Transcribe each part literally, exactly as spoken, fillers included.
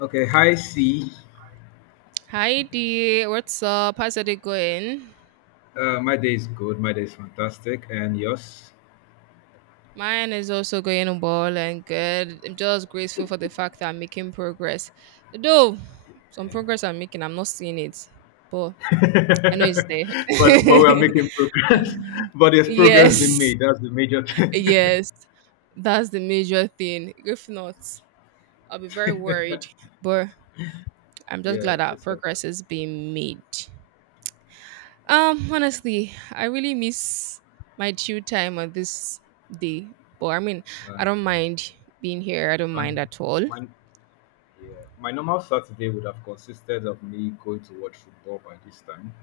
Okay, hi C. Hi D, what's up? How's it going? Uh, my day is good. My day is fantastic, and yours? Mine is also going well and good. I'm just grateful for the fact that I'm making progress. Though some Yeah. progress I'm making, I'm not seeing it, but I know it's but there. but we are making progress. But there's progress Yes, being made. That's the major thing. yes, that's the major thing. If not, I'll be very worried. But I'm just Yeah, glad that it's okay. progress is being made. Um, honestly, I really miss my chill time on this day. But I mean, I And don't mind being here. I don't and mind at all. my yeah, my normal Saturday would have consisted of me going to watch football by this time,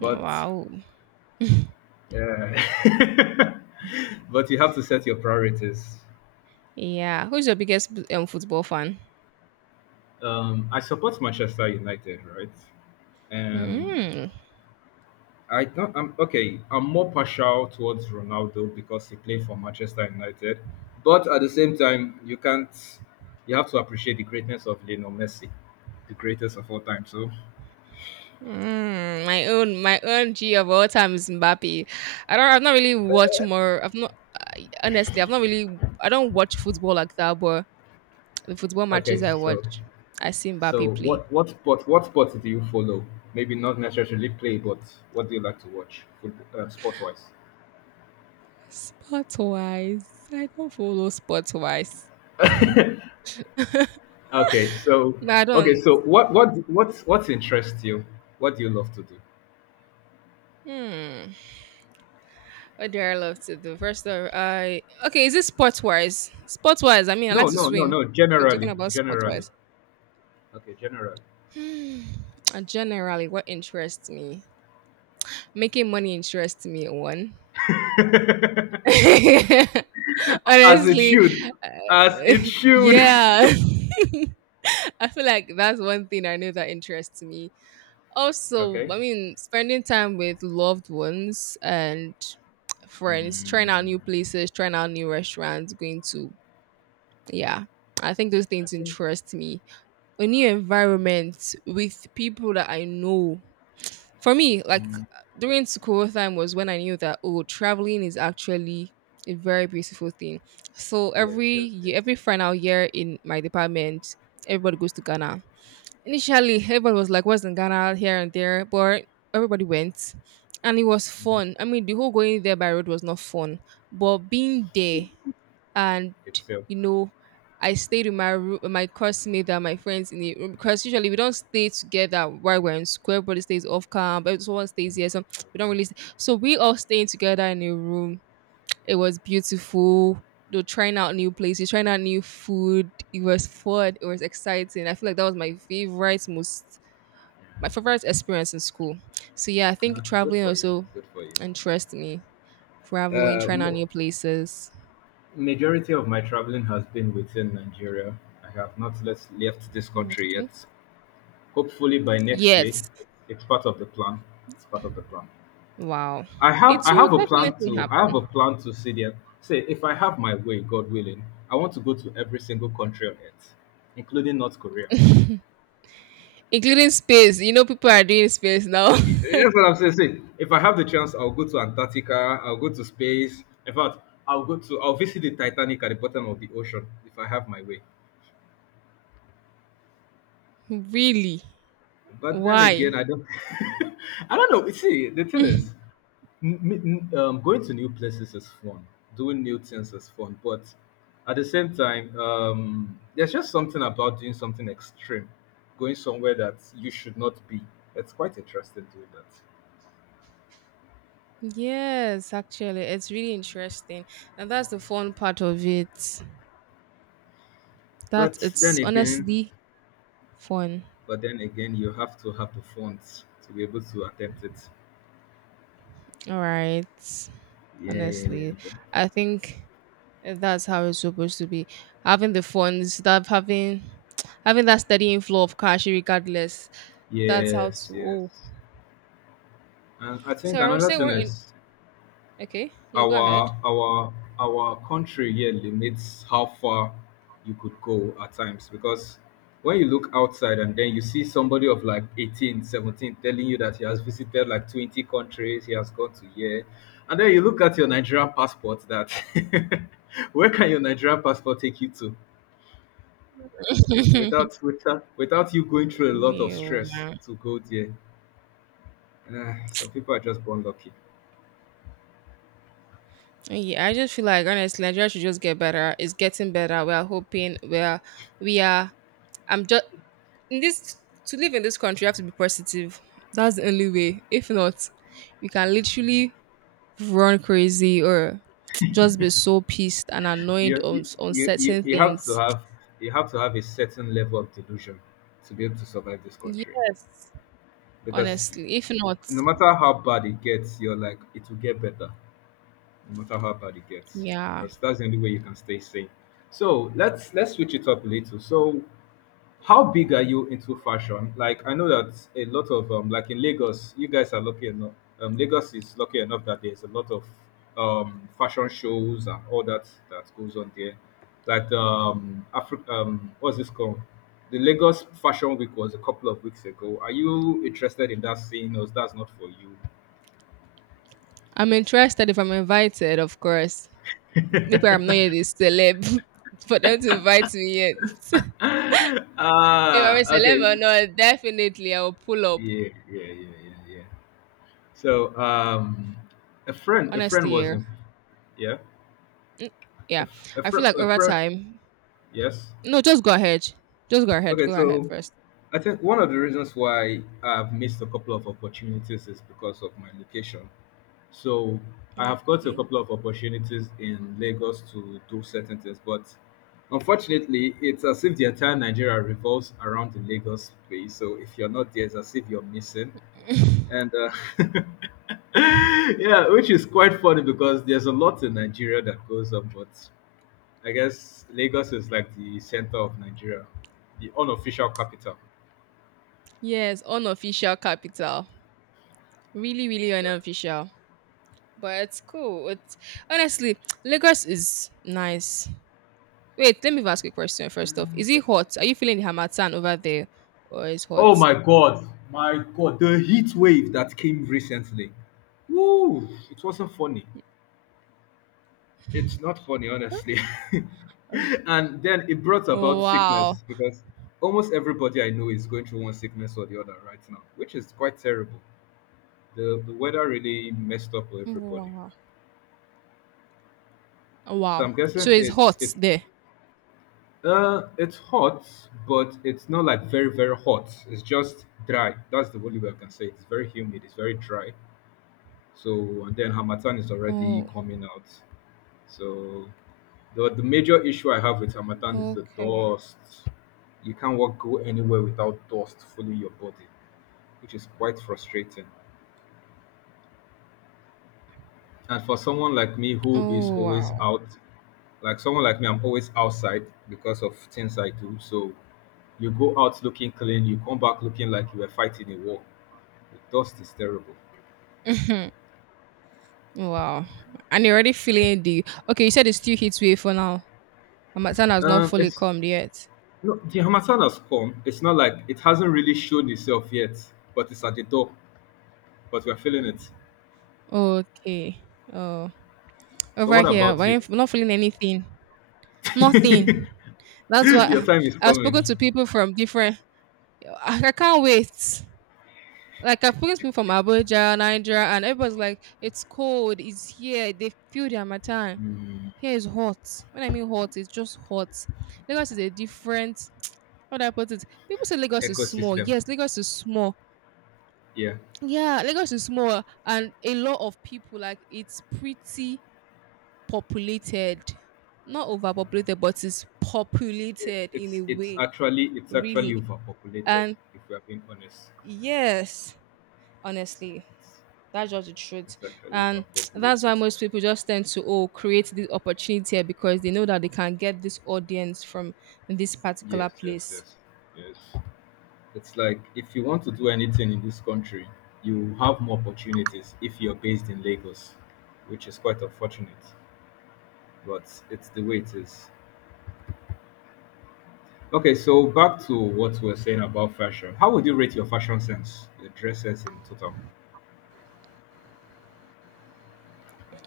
but Wow. uh, but you have to set your priorities. Yeah. Who's your biggest b- um, football fan? Um, I support Manchester United, right? And Mm. I don't. I'm okay. I'm more partial towards Ronaldo because he played for Manchester United, but at the same time, you can't. You have to appreciate the greatness of Lionel Messi, the greatest of all time. So, Mm. My own, my own G of all time is Mbappe. I don't. I've not really watched more. I've not. Honestly, I've not really. I don't watch football like that. But the football okay. matches I So, watch, I see so Mbappe play. what what sport what sport do you follow? Maybe not necessarily play, but what do you like to watch, football, uh, sport wise? Sport wise, I don't follow sport wise. Okay. So, But I okay. don't. So, what what what what interests you? What do you love to do? Hmm. What do I love to do? First of I okay, is it sports wise? Sports wise, I mean I No, like to no, no, swim. no. We're talking Generally, about sports generally. wise. Okay, generally. Hmm. uh, Generally, what interests me? Making money interests me one. As it Honestly. should, as uh, it should. yeah. I feel like that's one thing I know that interests me. Also, Okay. I mean, spending time with loved ones and friends, trying out Mm, new places, trying out new restaurants, going to, yeah, I think those I things think. interest me. A new Uh, okay. environment with people that I know. For me, like Mm, during school time was when I knew that oh traveling is actually a very beautiful thing. So yes, every yes, yes. year, every final year in my department, everybody goes to Ghana. Initially, everybody was like, what's in Ghana, here and there, but everybody went. And it was Mm-hmm. fun. I mean, the whole going there by road was not fun, but being there and Itself. you know, I stayed with my roo- my classmate and my friends in the room because usually we don't stay together while we're in school. Everybody stays off camp, but someone Okay, stays here, so we don't okay, really. Stay. So we all staying together in a room. It was beautiful. They were trying out new places, trying out new food. It was fun. It was exciting. I feel like that was my favorite, most my favorite experience in school. So yeah, I okay. think Uh, good traveling for you. also Good for you. interests me. Traveling, Uh, trying out mo- new places. Majority of my traveling has been within Nigeria. I have not let- left this Mm, country okay. yet. Hopefully by next year, Yet. it's part of the plan. It's part of the plan. Wow. I have It I will have a plan definitely to I have happen, a plan to see there. Say if I have my way, God willing, I want to go to every single country on earth, including North Korea. including space. You know, people are doing space now. Y- That's what I'm saying. See, if I have the chance, I'll go to Antarctica. I'll go to space. In fact, I'll go to I'll visit the Titanic at the bottom of the ocean if I have my way. Really? But then Why? again, I don't. I don't know. See, the thing is, n- n- um, going to new places is fun. Doing new things is fun, but at the same time, um, there's just something about doing something extreme, going somewhere that you should not be. It's quite interesting doing that. Yes, actually, it's really interesting. And that's the fun part of it. That But then it's again, honestly fun. but then again, you have to have the funds to be able to attempt it. All right. Yeah, yeah, yeah. Honestly, But- I think that's how it's supposed to be. Having the fun, stuff, having having that steady inflow of cash, regardless. That's how Yes, to. Oh, yes. And I so think I was another saying thing we're in. is, Okay, no, go ahead. Our our our country here limits how far you could go at times, because when you look outside and then you see somebody of like eighteen seventeen telling you that he has visited like twenty countries, he has gone to here, and then you look at your Nigerian passport that, where can your Nigerian passport take you to without without without you going through a lot of View, stress man. to go there? Ah, some people are just born lucky. Yeah, I just feel like honestly, Nigeria should just get better. It's getting better. We are hoping. We are. We are. I'm just in this to live in this country. You have to be positive. That's the only way. If not, you can literally run crazy or just be so pissed and you, annoyed on you on you you certain you have to things. have you have to have a certain level of delusion to be able to survive this country, Yes, because honestly. If not, no matter how bad it gets, you're like, it will get better no matter how bad it gets, yeah, because that's the only way you can stay sane. So let's let's switch it up a little. So how big are you into fashion? Like, I know that a lot of um, like in Lagos, you guys are lucky enough. Um, Lagos is lucky enough that there's a lot of um, fashion shows and all that that goes on there. Like um, Afri- um, what's this called? The Lagos Fashion Week was a couple of weeks ago. Are you interested in that scene, or that's not for you? I'm interested. If I'm invited, of course. Maybe I'm not yet a celeb for them to invite me yet. If I'm a Ah, okay. celeb or not, definitely I will pull up. Yeah, yeah, yeah, yeah, yeah. So um, a friend, a friend Honestly, was yeah. in. Yeah. Yeah. If a I feel like over friend, time. yes. No, just go ahead. Just go ahead. Okay, Go ahead so first. I think one of the reasons why I've missed a couple of opportunities is because of my location. So I have got a Okay. couple of opportunities in Lagos to do certain things, but unfortunately, it's as if the entire Nigeria revolves around the Lagos space. So if you're not there, it's as if you're missing. And uh, yeah, which is quite funny, because there's a lot in Nigeria that goes on, but I guess Lagos is like the center of Nigeria, the unofficial capital. Yes, unofficial capital. Really, really unofficial. But it's cool. It's honestly, Lagos is nice. Wait, let me ask you a question first off. Mm, Is it's, it hot? Are you feeling the Hamatan over there? Or is oh hot? my god, my god, the heat wave that came recently. Woo! It wasn't funny. It's not funny, honestly. Uh, And then it brought about Wow. sickness, because almost everybody I know is going through one sickness or the other right now, which is quite terrible. The the weather really messed up with everybody. Wow. So Wow. I'm guessing So it's it's hot it's there. Uh, it's hot, but it's not like very, very hot. It's just dry. That's the only way I can say it. It's very humid. It's very dry. So, and then Hamatan is already Oh, coming out. So, the, the major issue I have with Hamatan is the okay. dust. You can't walk go anywhere without dust filling your body, which is quite frustrating. And for someone like me who is Oh always wow. out, like someone like me, I'm always outside because of things I do. So you go out looking clean, you come back looking like you were fighting a war. The dust is terrible. Mhm. Wow. And you're already feeling the okay, you said it's still heat wave for now. Amazon has not Um, fully it's calmed yet. No, the Hamatan has come. It's not like it hasn't really shown itself yet, but it's at the door. But we're feeling it. Okay. Oh. So Over what here, about I you? am not feeling anything. Nothing. That's Your why time is I've coming. spoken to people from different I, I can't wait. Like I've spoken to people from Abuja, Nigeria, and everybody's like, it's cold, it's here. They feel the Amatan. Mm, Here is hot. When I mean hot, it's just hot. Lagos is a different how do I put it? People say Lagos is small. ecosystem. Yes, Lagos is small. Yeah, Yeah, Lagos is small, and a lot of people like it's pretty populated, not overpopulated, but it's It- populated in it's a it's way, actually it's actually really. overpopulated. And If we are being honest, yes, honestly, it's, that's just the truth, it's actually and that's overpopulated. why most people just tend to oh create this opportunity here because they know that they can get this audience from this particular Yes, yes, place. yes, yes. It's like if you want to do anything in this country, you have more opportunities if you're based in Lagos, which is quite unfortunate, but it's the way it is. Okay, so back to what we were saying about fashion. How would you rate your fashion sense, your dress sense in total?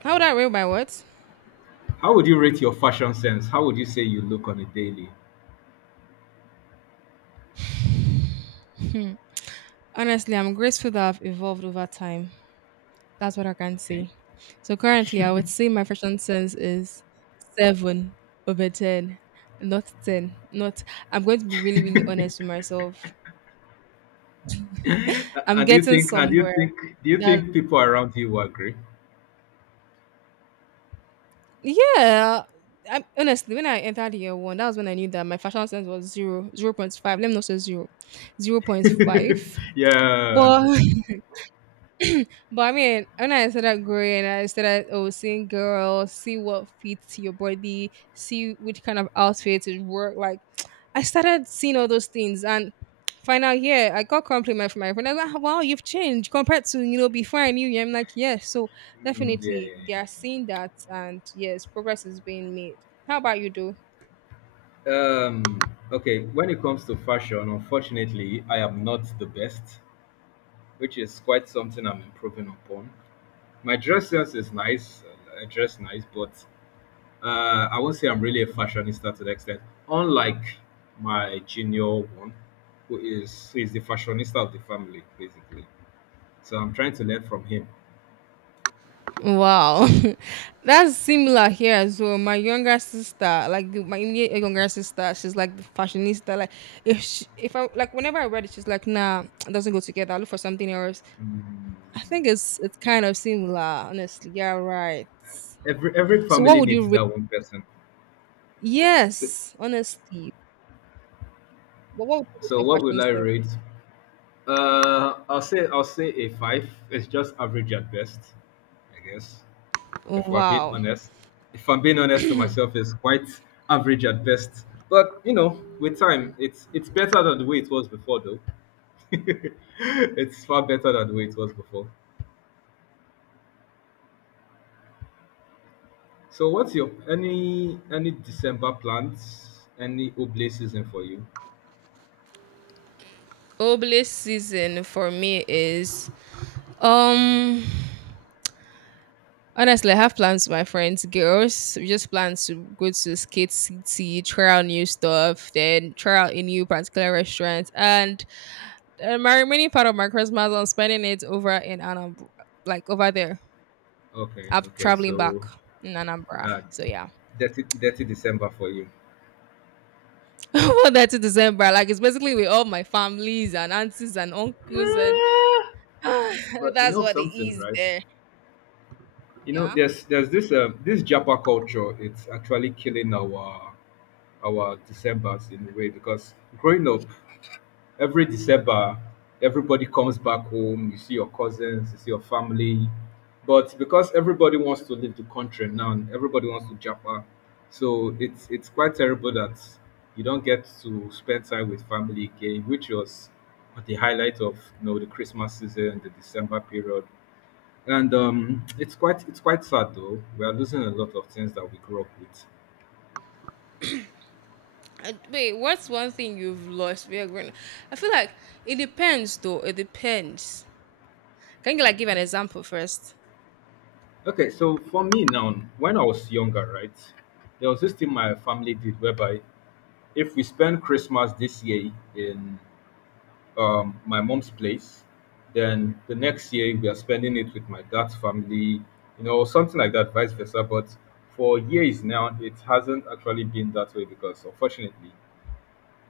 How would I rate my words? How would you rate your fashion sense? How would you say you look on a daily? Honestly, I'm grateful that I've evolved over time. That's what I can Okay, say. So currently, I would say my fashion sense is seven over ten, not ten. Not. I'm going to be really, really honest with myself. A- I'm and do you getting think and do you somewhere. think do you That think people around you will agree? yeah. I, honestly, when I entered year one, that was when I knew that my fashion sense was zero, zero point five. Let me not say zero, zero point five. Yeah. But but I mean, when I started growing, I started oh seeing girls, see what fits your body, see which kind of outfits would work. Like I started seeing all those things and final year I got compliment from my friend. I was like, "Ah, wow, you've changed compared to, you know, before I knew you." I'm like, yes. So Mm, yeah, yeah, definitely they are yeah. seeing that and yes, progress is being made. How about you do? Um, okay, when it comes to fashion, unfortunately, I am not the best, which is quite something I'm improving upon. My dress sense is nice, uh, I dress nice, but uh, I won't say I'm really a fashionista to the extent. Unlike my junior one, who is who is the fashionista of the family, basically. So I'm trying to learn from him. Wow, that's similar here as well. My younger sister, like the- my immediate younger sister, she's like the fashionista. Like if she, if I like whenever I read it, she's like, nah, it doesn't go together. Look for something else. I think it's it's kind of similar, honestly. Yeah, right. Every every So what family would needs you that one person. So, Yes, honestly. But what would you wish so your what will fashion I sense? rate? Uh, I'll say I'll say a five. It's just average at best, I guess. If we're being Wow. honest, if I'm being honest to myself, it's quite average at best. But you know, with time, it's it's better than the way it was before, though. It's far better than the way it was before. So, what's your any any December plans? Any Oblay season for you? Obelisk season for me is um honestly I have plans with my friends, girls. We just plan to go to Skate City, try out new stuff, then try out a new particular restaurant. And uh, my remaining part of my Christmas I'm spending it over in Anambra like over there. Okay, I'm okay. traveling So, back in Anambra. uh, So yeah. dirty dirty December for you. What that to December, like it's basically with all my families and aunties and uncles, and Eh, but you that's know what it something, is right? there. You know, Yeah. there's there's this uh, this Japa culture. It's actually killing our our December's in a way, because growing up, every December, everybody comes back home. You see your cousins, you see your family, but because everybody wants to leave the country now, and everybody wants to Japa, so it's it's quite terrible that you don't get to spend time with family again, which was the highlight of, you know, the Christmas season, the December period, and um, it's quite it's quite sad though. We are losing a lot of things that we grew up with. And wait, what's one thing you've lost? We are grown. I feel like it depends, though. It depends. Can you like give an example first? Okay, so for me now, when I was younger, right, there was this thing my family did whereby if we spend Christmas this year in um, my mom's place, then the next year we are spending it with my dad's family, you know, something like that, vice versa. But for years now, it hasn't actually been that way because, unfortunately,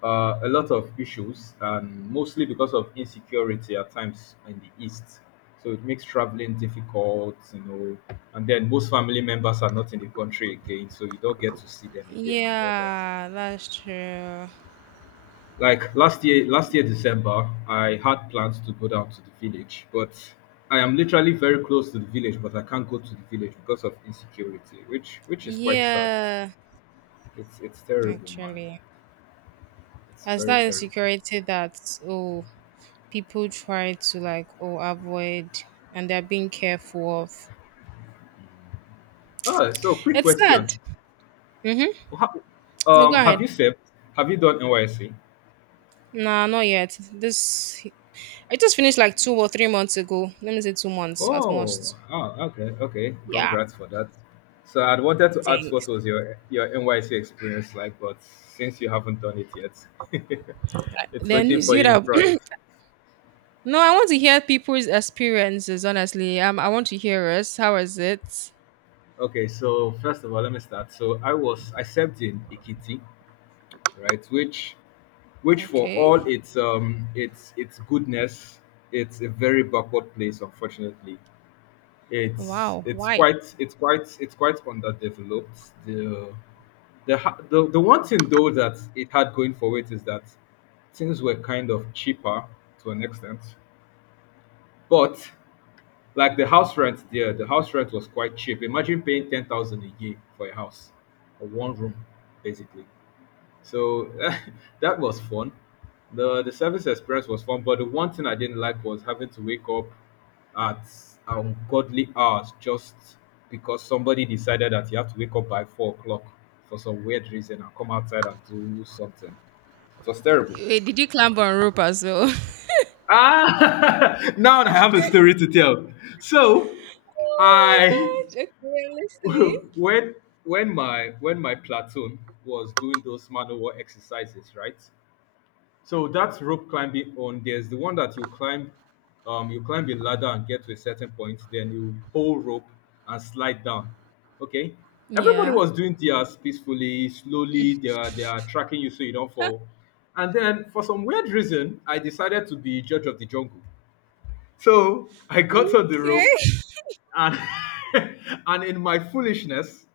uh, a lot of issues, and mostly because of insecurity at times in the East. So it makes traveling difficult, you know. And then most family members are not in the country again, so you don't get to see them again and all that. Yeah, that's true. Like last year, last year December, I had plans to go down to the village, but I am literally very close to the village, but I can't go to the village because of insecurity, which which is quite sad. Yeah, It's it's terrible, man. actually, It's as very that terrible. insecurity that oh people try to like oh avoid and they're being careful of. Ah, so quick It's question. sad. Mm-hmm. How, No, go um, have ahead. you served? Have you done N Y C? Nah, not yet. This I just finished like two or three months ago. Let me say two months at Oh, most. oh, ah, okay, okay. Yeah, Congrats for that. So I'd wanted to ask what thanks. was your your N Y C experience like, but since you haven't done it yet, it's Then waiting you for see you in that. front. No, I want to hear people's experiences. Honestly, um, I want to hear us. How was it? Okay, so first of all, let me start. So I was I served in Ikiti, right? Which which for Okay. all its um its its goodness, it's a very backward place, unfortunately. It's Wow. it's Why? quite it's quite it's quite underdeveloped. The the ha- the, the one thing though that it had going for it is that things were kind of cheaper to an extent. But like the house rent there, the house rent was quite cheap. Imagine paying ten thousand a year for a house, for one room, basically. So that was fun. The the service experience was fun, but the one thing I didn't like was having to wake up at ungodly hours just because somebody decided that you have to wake up by four o'clock for some weird reason and come outside and do something. It was terrible. Wait, did you climb on rope as well? Ah, now I have a story to tell. So I Oh my gosh. Okay, I'm listening. when when my when my platoon was doing those manual exercises, right? So that's rope climbing on. There's the one that you climb, um, you climb a ladder and get to a certain point, then you hold rope and slide down. Okay. Everybody Yeah. was doing theirs peacefully, slowly. They are they are tracking you so you don't fall. And then for some weird reason, I decided to be judge of the jungle. So I got on the Okay. rope and and in my foolishness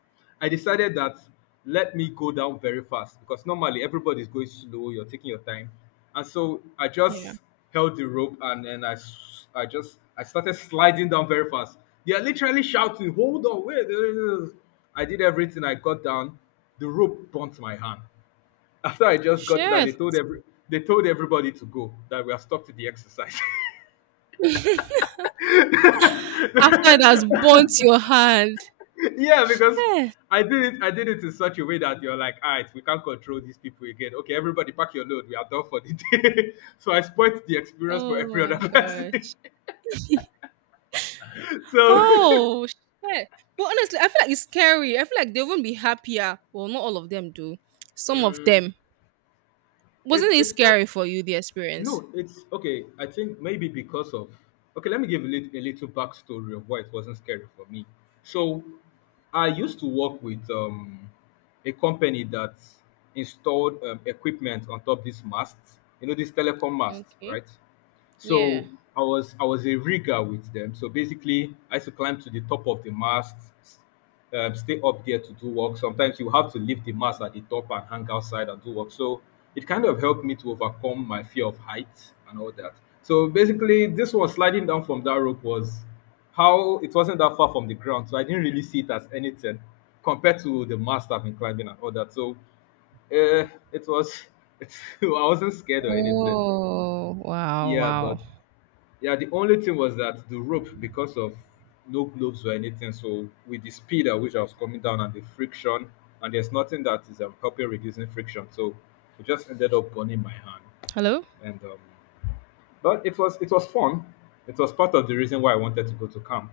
I decided that let me go down very fast, because normally everybody's going slow, you're taking your time, and so I Yeah. just held the rope, and then I s- I just I started sliding down very fast. They are literally shouting, hold on, wait. I did everything, I got down, the rope burnt my hand. After I just got down, they Shit. told every they told everybody to go, that we are stuck to the exercise. After it has burnt your hand. Yeah, because Shit. I did it. I did it in such a way that you're like, all right, we can't control these people again. Okay, everybody, pack your load. We are done for the day. So I spoilt the experience for Oh every my other person. gosh. So Oh, shit. But honestly, I feel like it's scary. I feel like they wouldn't be happier. Well, not all of them do. Some of mm, them. Wasn't it's it it's not. scary for you, the experience? No, it's okay. I think maybe because of. Okay, let me give a little, a little backstory of why it wasn't scary for me. So I used to work with um, a company that installed um, equipment on top these masts. You know, this telecom mast, Okay. right? Yeah. So I was I was a rigger with them. So basically, I used to climb to the top of the mast, s- um, stay up there to do work. Sometimes you have to leave the mast at the top and hang outside and do work. So it kind of helped me to overcome my fear of heights and all that. So basically, this one sliding down from that rope was how it wasn't that far from the ground, so I didn't really see it as anything compared to the mast I've been climbing and all that. So uh, it was, it, I wasn't scared or anything. Oh, wow, Yeah, but wow. yeah, the only thing was that the rope, because of no gloves or anything, so with the speed at which I was coming down and the friction, and there's nothing that is um, helping reducing friction, so it just ended up burning my hand. Hello? And um, but it was it was fun. It was part of the reason why I wanted to go to camp.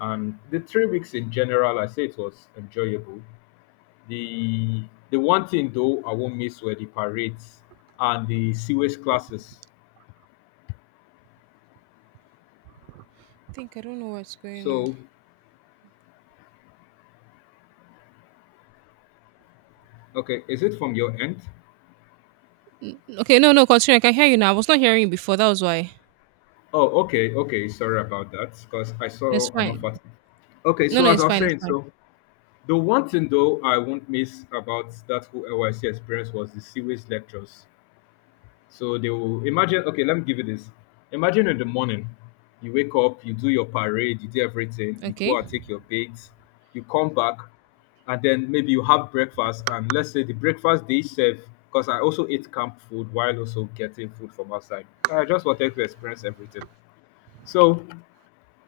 And the three weeks in general, I say it was enjoyable. The the one thing though I won't miss were the parades and the sewage classes. I think I don't know what's going on. So okay, is it from your end? Okay, no, no, continue. I can hear you now. I was not hearing you before. That was why. Oh, okay, okay. Sorry about that, because I It's saw an fine. offer. Okay, No, so no, as I it's was fine. It's saying, fine. so the one thing though I won't miss about that whole L Y C experience was the series lectures. So they will imagine. Okay, let me give you this. Imagine in the morning, you wake up, you do your parade, you do everything, you go Okay. and take your bath, you come back, and then maybe you have breakfast. And let's say the breakfast they serve, because I also ate camp food while also getting food from outside. I just wanted to experience everything. So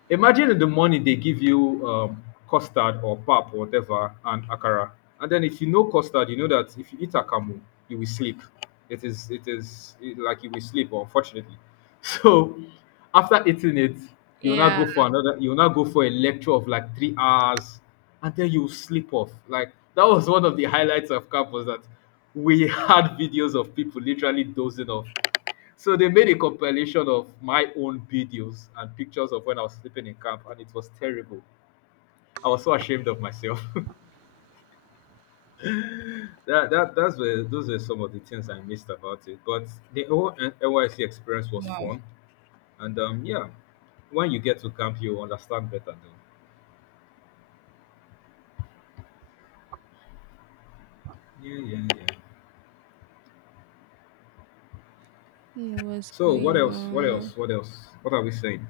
imagine the morning they give you um, custard or pap or whatever and akara. And then if you know custard, you know that if you eat akamu, you will sleep. It is it is it- like you will sleep, unfortunately. So after eating it, you'll not Yeah. go for another you'll not go for a lecture of like three hours and then you will sleep off. Like that was one of the highlights of camp was that we had videos of people literally dozing off. So they made a compilation of my own videos and pictures of when I was sleeping in camp, and it was terrible. I was so ashamed of myself. that that that's where Those were some of the things I missed about it. But the whole N- NYC experience was Wow. fun, and um, yeah, when you get to camp, you understand better though. Yeah, yeah, yeah. I don't know what's So what going else? What on? else? What else? What are we saying?